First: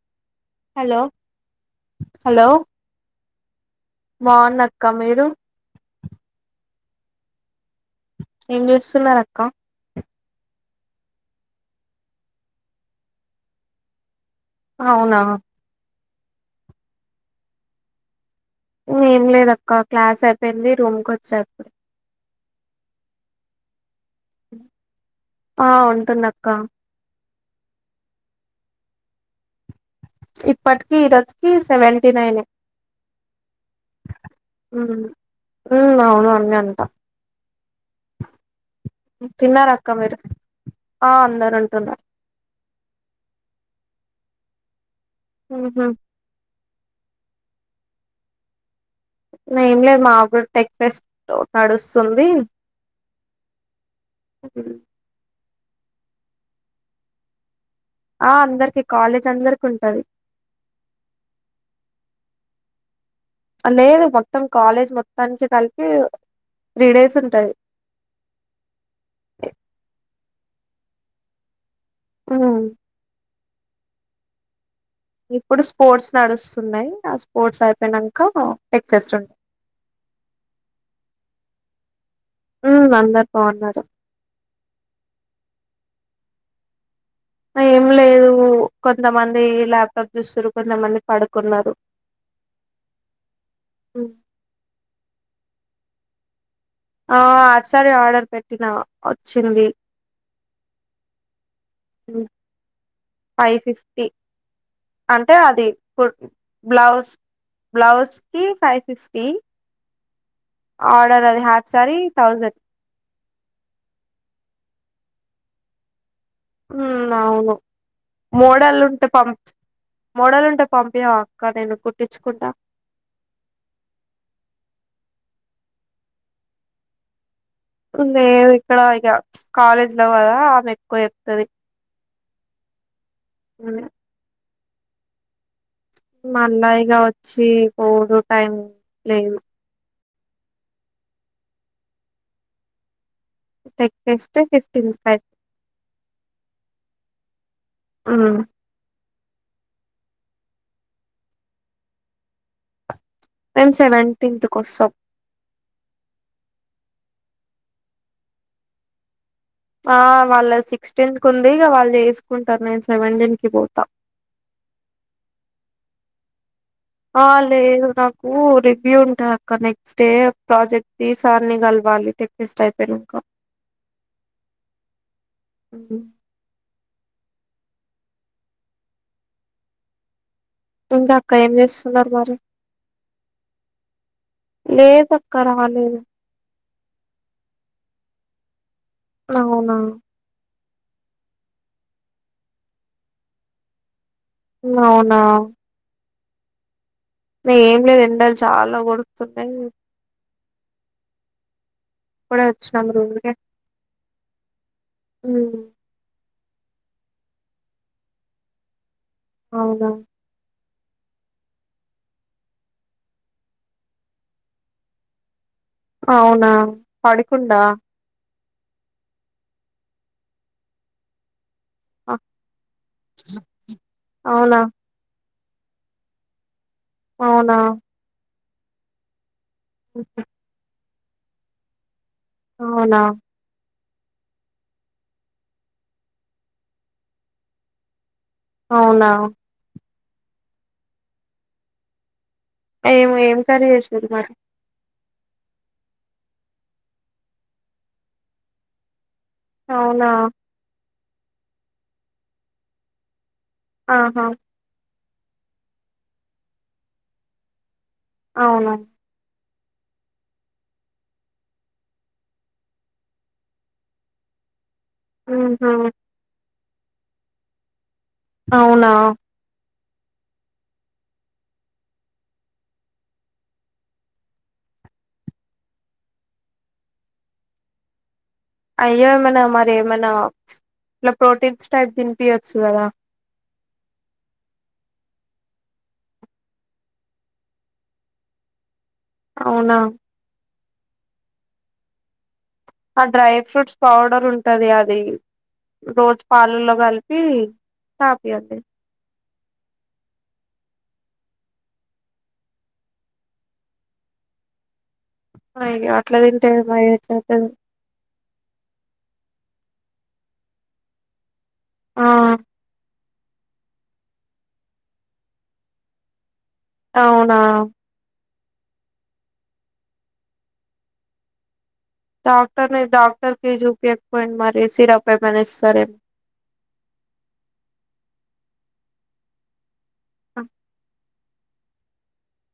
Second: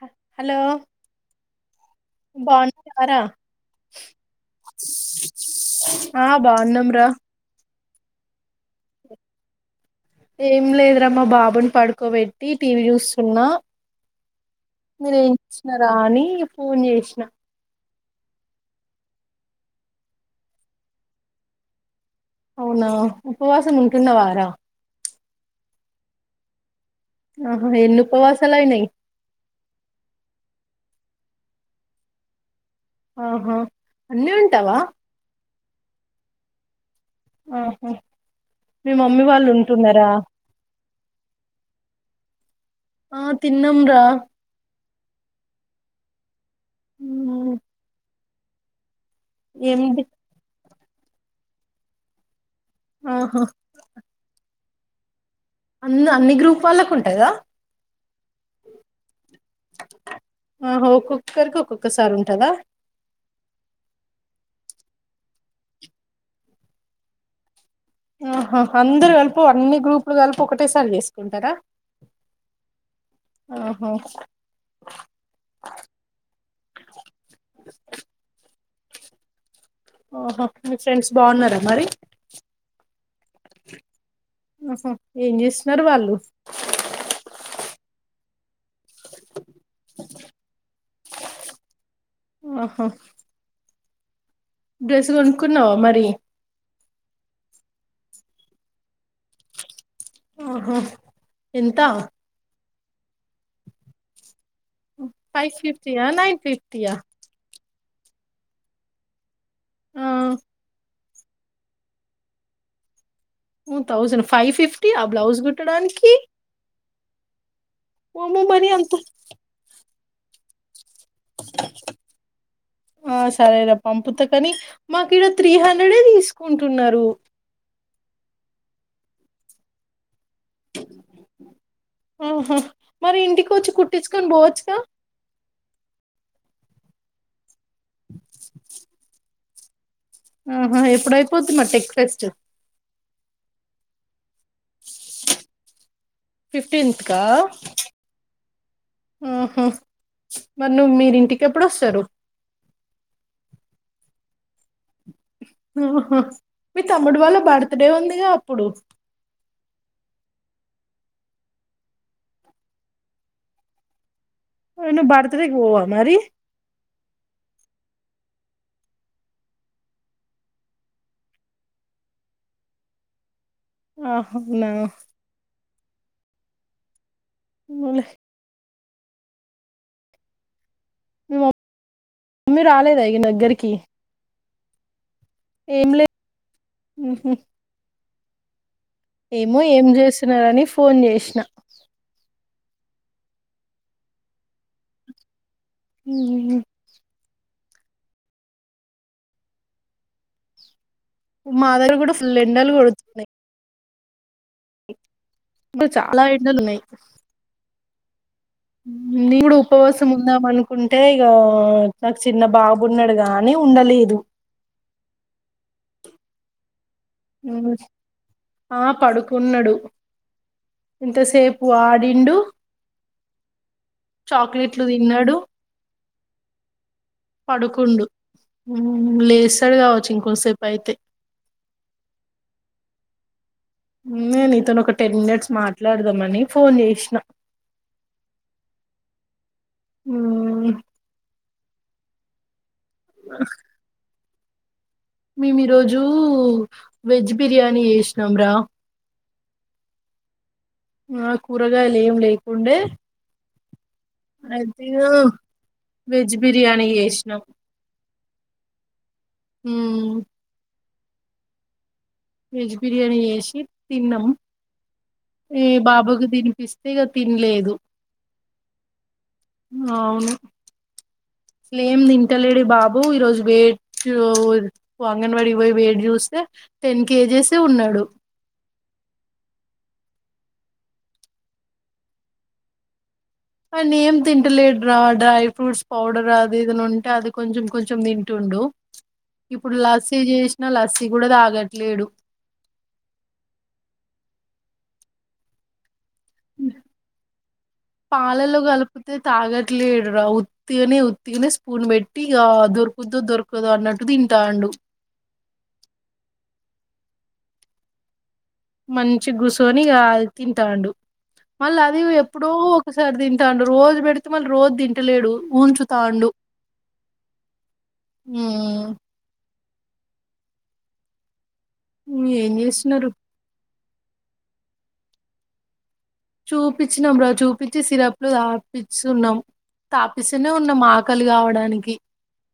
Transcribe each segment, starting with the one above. హ hello hello బాగున్నావరా బాగున్నక్క మీరు ఆ బాగున్నం రా ఏం చేస్సున్నరు అక్కా ఏం లేదురా మా బాబుని పడుకోబెట్టి టీవీ చూస్సున్నా అవునా మీరేం [unintelligible] రా అని ఫోన్ చేసిన ఏం లేదు అక్క క్లాస్ అయిపోయింది రూమ్ కి వచ్చా ఇప్పుడు అవునా ఉపవాసం ఉంటున్నావారా ఆ ఉంటున్న క్కా ఆహా ఎన్ని ఉపవాసాలైనయి ఇప్పటికి ఇరోజకి సెవెంటీనైనే ఆహా అన్నీ ఉంటవా ఉమ్ అవును అన్నీ ఉంటా ఆహా మీ మమ్మీ వాళ్ళు తిన్నారా అక్క ఉంటున్నారా మీరు ఆ అందరు వండుతా ఆ తిన్నంరా ఆహా ఉమ్, ఏమ్ లేదు ఏమిటి మాగురు టెక్ఫేస్ట్ తో నడుస్తుఉంది ఆహా హ అన్ని అన్ని గ్రూప్ వాళ్ళకు ఉంటాయి గదా ఆ అందరికి కాలేజ్ అందరికి ఉంటది ఆహో ఒక్కొ ఒక్కరికి ఒక్కొ ఒక్కసారి ఉంటదా అద్ లేదు మొత్తం కాలేజ్ మొత్తానికి కలిపి త్రీ డేస్ ఉంటాది ఆహా ఒకే సారీ చేసుకుంటరా ఆ ఆహో ఇప్పుడు స్పోర్ట్స్ నడుస్తు ఉన్నాయి ఆ స్పోర్ట్స్ అయిపోయినాక టెక్క్ఫెస్ట్ ఉంటయి ఆహా మీ ఫ్రెండ్స్ బాగున్నారా మరి మ్ అందరు బావుఉన్నారు నర్వాళ్ళు అ ఏమ్ లేదు కొంతమంది ల్యాప్టాప్ చూస్తుారు కొంతమంది పడుకున్నారు ఆహా అ డ్రెస్ కొనుక్కున్నావా మరి ఆ ఆసారి ఆర్డర్ పెట్టినా వచ్చింది ఆఓహో ఎంతా ఫైవ్ ఫిఫ్టీ అంటే ఫైవ్ అది ఫిఫ్టీయా నైన్ ఫిఫ్టీయా బ్లౌజ్ బ్లౌస్ కి ఫైవ్ ఫిఫ్టి ఆర్డర్ అది half sari thousand thousand five fifty ఆ బ్లౌజ్ కుట్టడానికి ఉ అవును ఓమో మరి మోడలు అంత ఉంటే పంపిచ్ మోడల్ ఉంటే పంపియవా అక్క నేను కుట్టించుకుంటా ఆ సరేలే పంపుతా కాని మాకు ఇడ త్రీ హండ్రెడ్ ఏ తీసుకుంటు ఉన్నారు కుంది ఇక్కడ ఇక కాలేజ్ లో కదా ఆమె ఎక్కువ చెప్తుది ఆహా మరి ఇంటికి వచ్చి కుట్టించుకొని పోవచ్చు మల్లాయిగా వచ్చి కోడ్ టైం లేదు ఆహా ఎప్పుడయిపోతుంద టేక్ఫెస్ట్ టక్స్ టే ఫిఫ్టీ రూపాయల్ ఫిఫ్టీన్త్ ఆహ ఆహ మరి నువ్ మీర్ ఇంటికి ఎప్పుడు వస్తారు మేమ్ సెవెన్ టిన్త్ కో వస్తామ్ ఆహా మీ తమ్ముడు వాళ్ళ బర్త్ డే ఉందిగా అప్పుడు ఆ వాళ్ళ సిక్స్టీన్ కు ఉంది ఇక వాళ్ళు చేసుకు ఉంటారు నేన్ సెవె నటిన్న్ కి పోతా ఏ నువ్వు బర్తడే కి పోవ మరి ఆ లేదు నాకు రివ్యూ ఉంటద్ అక్క నెక్స్ట్ డే ప్రాజెక్ట్ ఈ సార్ని కల్ వాళ్ళు టెకేపెస్టే అయి పేరుగ్గా అహ్ ఉన్నా అ ఊన్ లే ఇంకా మీ అక్క ఏమ్ చేస్తున్నార్ మరి మమ్మీ రాలేదా ఇగ నా దగ్గరికి లేద్ అక్క రాలేదు ఊహు ఏమో అవునా ఏం చేస్తున్నార అని ఫోన్ చేసిన అవునా మ్మ్ హ్హ్ అదే ఏం లేదు ఎండలు చాలా కొడుతున్నాయి మా దగ్గర కూడా ఫుల్ ఇప్పుడే ఎండలు వచ్చినాం రూమ్ కొడుతున్నాయి కి ఇప్పుడు చాలా ఎండలు ఉన్నాయి నేను కూడా అవునా ఉపవాసం ఉందామను కుంటే ఇగ నాకు చిన్న బాబున్నాడు గా ఉండలేదు అవునా పడుకుండా ఉమ్. ఆ పడుకున్నాడు ఇంతసేపు అ ఆడిండు అవునా చాక్లెట్లు తిన్నాడు అవునా పడుకుండు లేస్తాడు కావచ్చు ఇంకోసేపు అయితే అవునా నేను నీతోని ఒక టెన్ మినెట్స్ మాట్లాడుదాంమని ఫోన్ చేసినా అవునా మ్మ్ హ్ ఏం ఏం కర్రీ చేసిన్రు మరి మేము ఈరోజు వెజ్ బిర్యానీ చేసినం రా అవునా ఆ కూరగాయలేం లేకుండే ఆహా యా వెజ్ బిర్యానీ చేసినం అవునా మ్మ్ హ్ వెజ్ బిర్యానీ చేసి తిన్నం ఈ ఊహూ బాబుకు తినిపిస్తు ఇగ తిన్లేదు అవునా ఆ ఏం తింటలేడు బాబు ఈ రోజు అంగన్వాడి కి పోయి వెయిట్ చూస్తే టెన్ కేజేసే ఉన్నాడు అయ్యో ఏమన్నా మరి ఏమన్నా ప్చ్ ఇట్లా ప్రోటీన్స్ టైప్ తినిపియచ్చు కదా అవన్నీ ఏం తింటలేడ్ర డ్రై ఫ్రూట్స్ పౌడర్ అది ఏదన్నా ఉంటే అది కొంచెం కొంచెం దింటుండు ఇప్పుడు అవునా లస్సీ చేసిన లస్సీ కూడా తాగట్లేడు ఆ డ్రై ఫ్రూట్స్ పౌడర్ ఉంటది అది రోజు పాలలో కల్పి తాగిపీయలే పాలలో కలిపితే తాగట్లేడు రా ఉత్తిగనే ఉత్తిగనే స్పూన్ బెట్టి ఇగ దొరుకుతదో దొరుకదో అన్నట్టు తింటుండు సిరప్ తాగుతాండు అయ్యో అట్ల తింటే ఏం వెయిట్ పెరుగుతది మంచిగా కుసొని ఇగా తింటాడు మళ్ళీ అది ఆ ఎప్పుడో ఒకసారి తింటాండు రోజు పెడితే మళ్ళీ రోజు తింటలేడు ఊన్చుతాండు అవునా మ్మ్ హ్హ్ ఏం చేస్తున్నారు డాక్టర్ కి చూపియక పోయిండ్రు మరి సిరప్ ఏమైనా ఇస్తారేమో చూపించినాం రా చూపించి సిరప్ లు తాపిస్తున్నం తాపిస్తూనే ఉన్నం మాకు ఆకలి కావడానికి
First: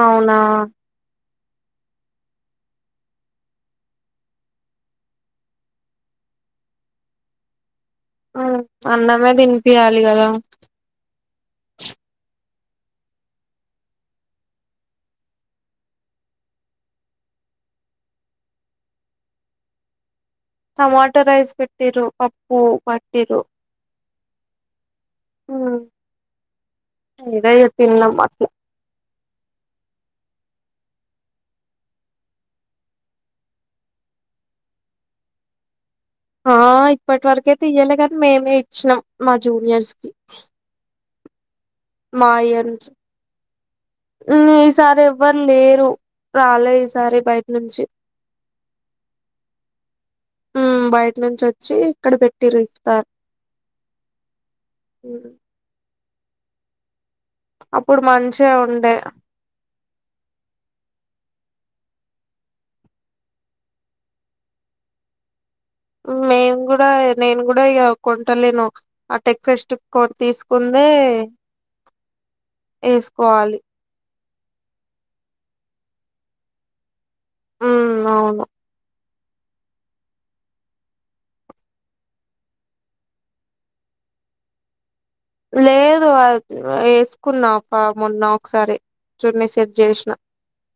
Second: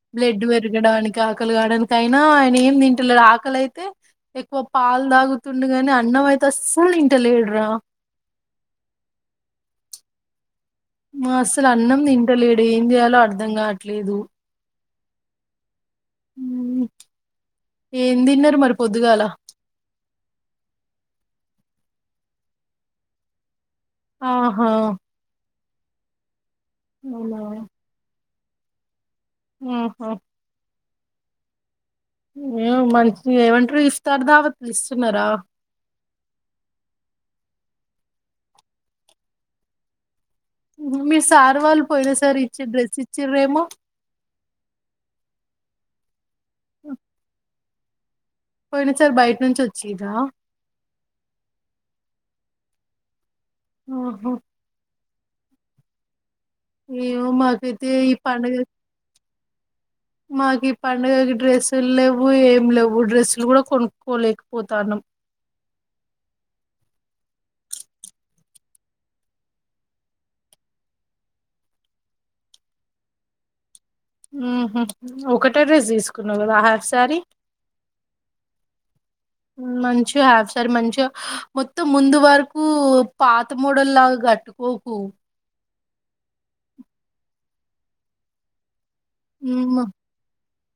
అవునా బ్లడ్ పెరగడానికి ఆకలి కావడానికైనా అయన ఏం తింటలేడు ఆకలైతే ఎక్కువ పాలు దాగుతుండుగని అన్నం అయితే అసలు దింటలేడురా మ్మ్ అన్నమే తినిపియాలి కదా అసలు అన్నం తింటలేడు ఏం చేయాలో అర్ధం కావట్లేదు మ్మ్ ఏం తిన్నరు మరి పొద్దుగాల టమాటో రైస్ పెట్టిరు పప్పు పెట్టిరు ఆహా మ్మ్ అవునా అదే తిన్నం పన్నం మ్మ్ హ్ ఏమో మరి ఏమంటరు ఇస్తార్ దావత్ ఇస్తున్నారా ఆ ఇప్పటి వరకైతే ఇయ్యాలే గానీ మేమే ఇచ్చినం మా జూనియర్స్ కి మీ సార్ వాళ్ళు పోయిన మా సారి ఇచ్చి ఇయర్ నుంచి డ్రెస్ ఇచ్చిరేమో మ్ ఈసారి ఎవ్వరు లేరు రాలే ఈసారి బయటి నుంచి పోయినసారి బయట నుంచి వచ్చిరా మ్మ్ బయట నుంచి వచ్చి ఇక్కడ పె ట్టారు ఇఫ్తార్ ఆహా మ్మ్ హ్హ్ ఏమో మాకైతే అప్పుడు ఈ మంచిగా పండుగ ఉండే మాకి పండుగకి డ్రెస్సులు లేవు ఏం లేవు డ్రెస్సులు కూడా కొనుక్కోలేకపోతానం [inaudible] మేము కూడా నేను కూడా ఇగ కొంటలేను ఆ ఫెస్టివల్ కే తీసుకుంది ఏ వేసుకోవాలి మ్మ్ హ్ ఒకటే డ్రెస్ తీసుకున్నావు కదా అ హాఫ్ సారీ మ్మ్ అవును మంచిగా హాఫ్ సారీ మంచిగా మొత్తం ముందు వరకు పాత మోడల్ లాగా కట్టు కోకు లేదు అది వేసుకున్నా మొన్న ఒకసారి చున్నీ సెట్ ఉమ్మా చేసిన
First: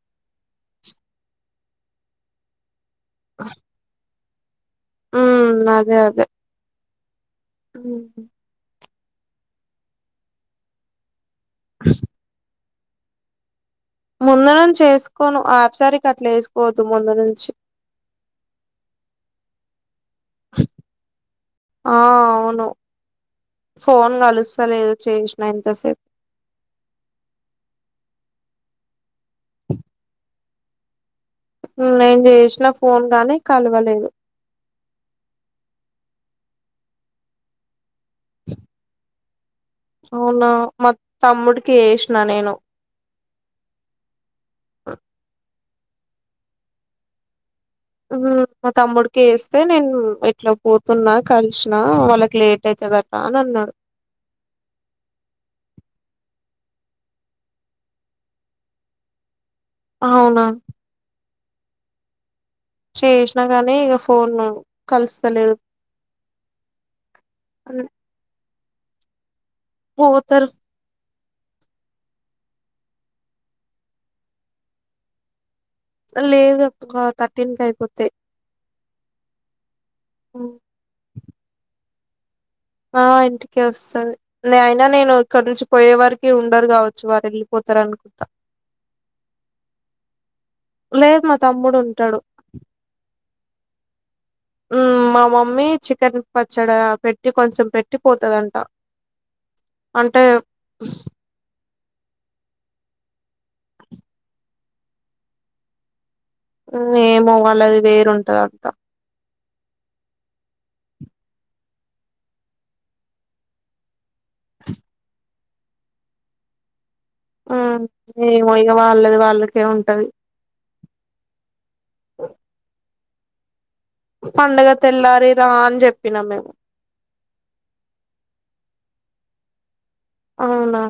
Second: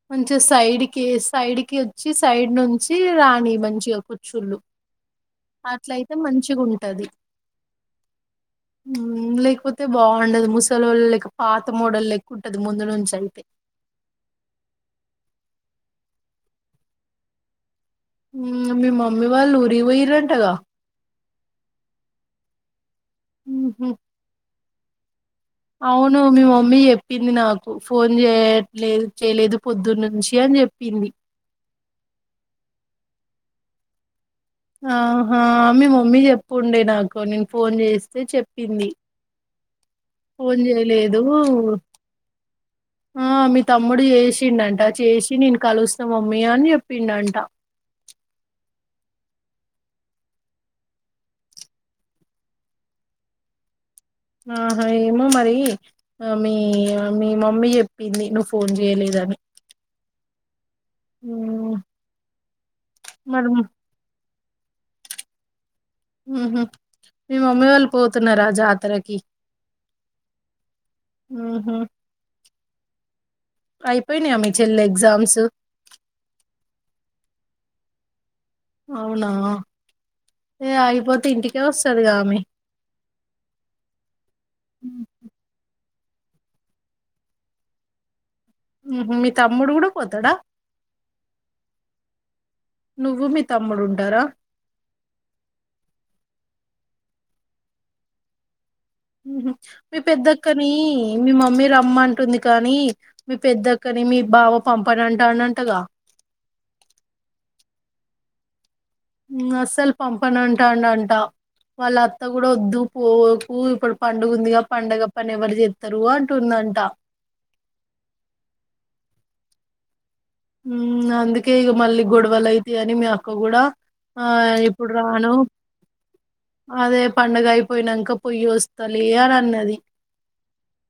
కొంచెం సైడ్కి సైడ్ కి వచ్చి సైడ్ నుంచి వచ్చి రానియ్ మంచిగా కుచ్చులు ఉమ్ అట్లయితే మంచిగా ఉంటది మ్మ్ హ్ లేకపోతే బాగుండదు ముసలి వాళ్ళ లేక్క పాత మోడలు లెక్క ఉంటది ముందు నుంచి అయితే పి ముందు నుంచి వేసుకోను హాఫ్ సారీకి అట్ల వేసుకోవద్దు ముందు నుంచి మ్మ్ మీ మమ్మీ వాళ్ళు ఊరికి పోయ్యరంటగా ఆ అవును ఫోన్ కలుస్తలేదు చేసిన ఇంతసేపు అవును మీ మమ్మీ చెప్పింది నాకు ఫోన్ చేయట్లేదు చేయలేదు పొద్దున్నుంచి అని చెప్పింది నేను చేసిన ఫోన్ గానీ కలవలేదు ఆహా మీ మమ్మీ చెప్పుండే నాకు నేను ఫోన్ చేసి చెప్పింది అవునా ఫోన్ మా చేయలేదు తమ్ముడికి వేసినా నేను ఆ మీ తమ్ముడు చేసిండంట చేసి నేను కలుస్త మమ్మీయా అని చెప్పిండంట మ్ మా తమ్ముడికి చేస్తే నేను ఇట్లా పోతున్నా కలిసిన వాళ్ళకి లేట్ అయితే రాదాటాన అన్నాడు ఆహా ఏమో మరి ఆ మీ మమ్మీ చెప్పింది నువ్వు ఫోన్ చేయలేదు అ అవునా మ్మ్ చేసినా కానీ ఇగా ఫోన్ కలుస్తలేదు మ్మ్ హ్ మీ మమ్మీ వాళ్ళు పోతున్నారా జాతరకి పోతరు ఆహా అయిపోయినాయా మీ చెల్లి ఎగ్జామ్స్ లేదు ఒక థర్టీన్ కి అయిపోతే అవునా ఏ అగిపోతే ఇంటికే వస్తుదిగామె ఆ ఇంటికి వస్తుంది అయినా నేను ఇక్కడ నుంచి పోయే వారుకు అక్క ఉండరు కావచ్చు వారు వెళ్ళిపోతారు అనుకుంటా ఉహు మీ తమ్ముడు కూడా పోతాడా లేదు మా తమ్ముడు ఉంటాడు నువ్వు మీ తమ్ముడు ఉంటారా మా మమ్మీ చికెన్ పచ్చడి పెట్టి కొంచెం పెట్టి పోతుందంట మీ పెద్దక్కని మీ మమ్మీ రా అమ్మ అంటుంది కానీ మీ పెద్దక్కని మీ బావ పంపని అంట అన్నంటగా ఏమో వాళ్ళది వేరుంటది అంతా అస్సలు పంపాను అంటాండ అంట వాళ్ళ అత్త కూడా వద్దు పోకు ఇప్పుడు పండు గా పండుగ పని ఎవరు చెస్తారు అంటుందంట మై వాళ్ళది వాళ్ళకే ఉంటది ఉ అందకే ఈ మళ్ళ గొడవల్ల అయితయని మీ అక్క కూడాడా ఆ పండగ ఇప్పుడు తెల్లారి రాను రా అని చెప్పినాం మేము అదే పండుగ అయిపోయినాక పొయ్యి వస్తలే అని అన్నది అవునా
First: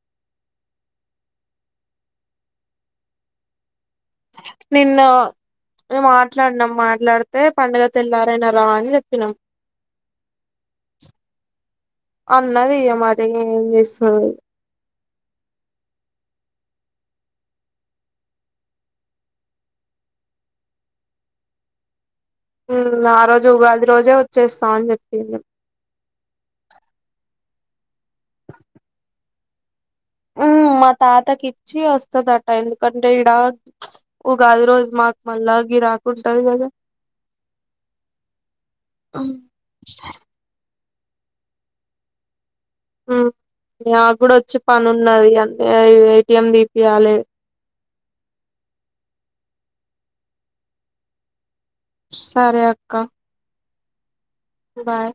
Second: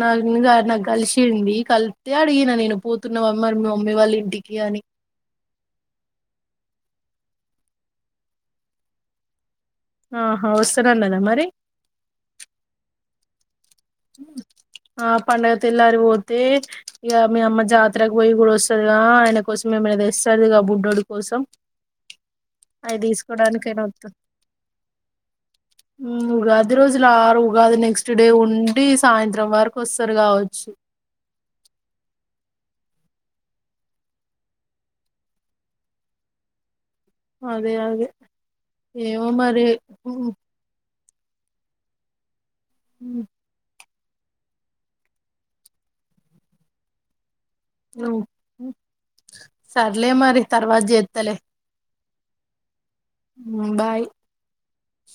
నా నాకు కలిసియంండి కలిస్తతే అడిగిన నేను పోతున్నావ మరి మమ్మీ వాళ్ళ ఇంటికి అని నిన్న మాట్లాడునాం మాట్లాడు అయితే పండుగ తెల్లారన రా అని చెప్పినాం ఆహా వస్తన్నాను కదా మరి అన్నది ఇగ మరి ఏం చేస్తది ఆ పండగత ఎలార పోతే ఇక మీ అమ్మ జాతరకు పోయి కూడా వస్తుందిగా ఆయన కోసంమామ తెస్తదిగా బుడ్డడు కోసం అవి ఆ రోజు తీసుకోవడానికైనా ఉగాది రోజే వత్తది వచ్చేస్తాం అని చెప్పింది ఉగాది రోజులరు ఉగాది నెక్స్ట్ డే ఉండి సాయంత్రం వారు ఉ మా తాతకి ఇచ్చి వస్తుందిట్ట ఎందుకంటే ఇడా ఉగాది రోజు మాకు మళ్ళా గ రాకుంటది కదా అదే అదే ఏమో మరి హ ఉమ్ నాకు కూడా వచ్చి పని ఉన్నది అన్న ఏటిఎం తీీపియాలి సర్లే మరి తర్వాత చేత్తలే సరే అక్క బాయ్ బాయ్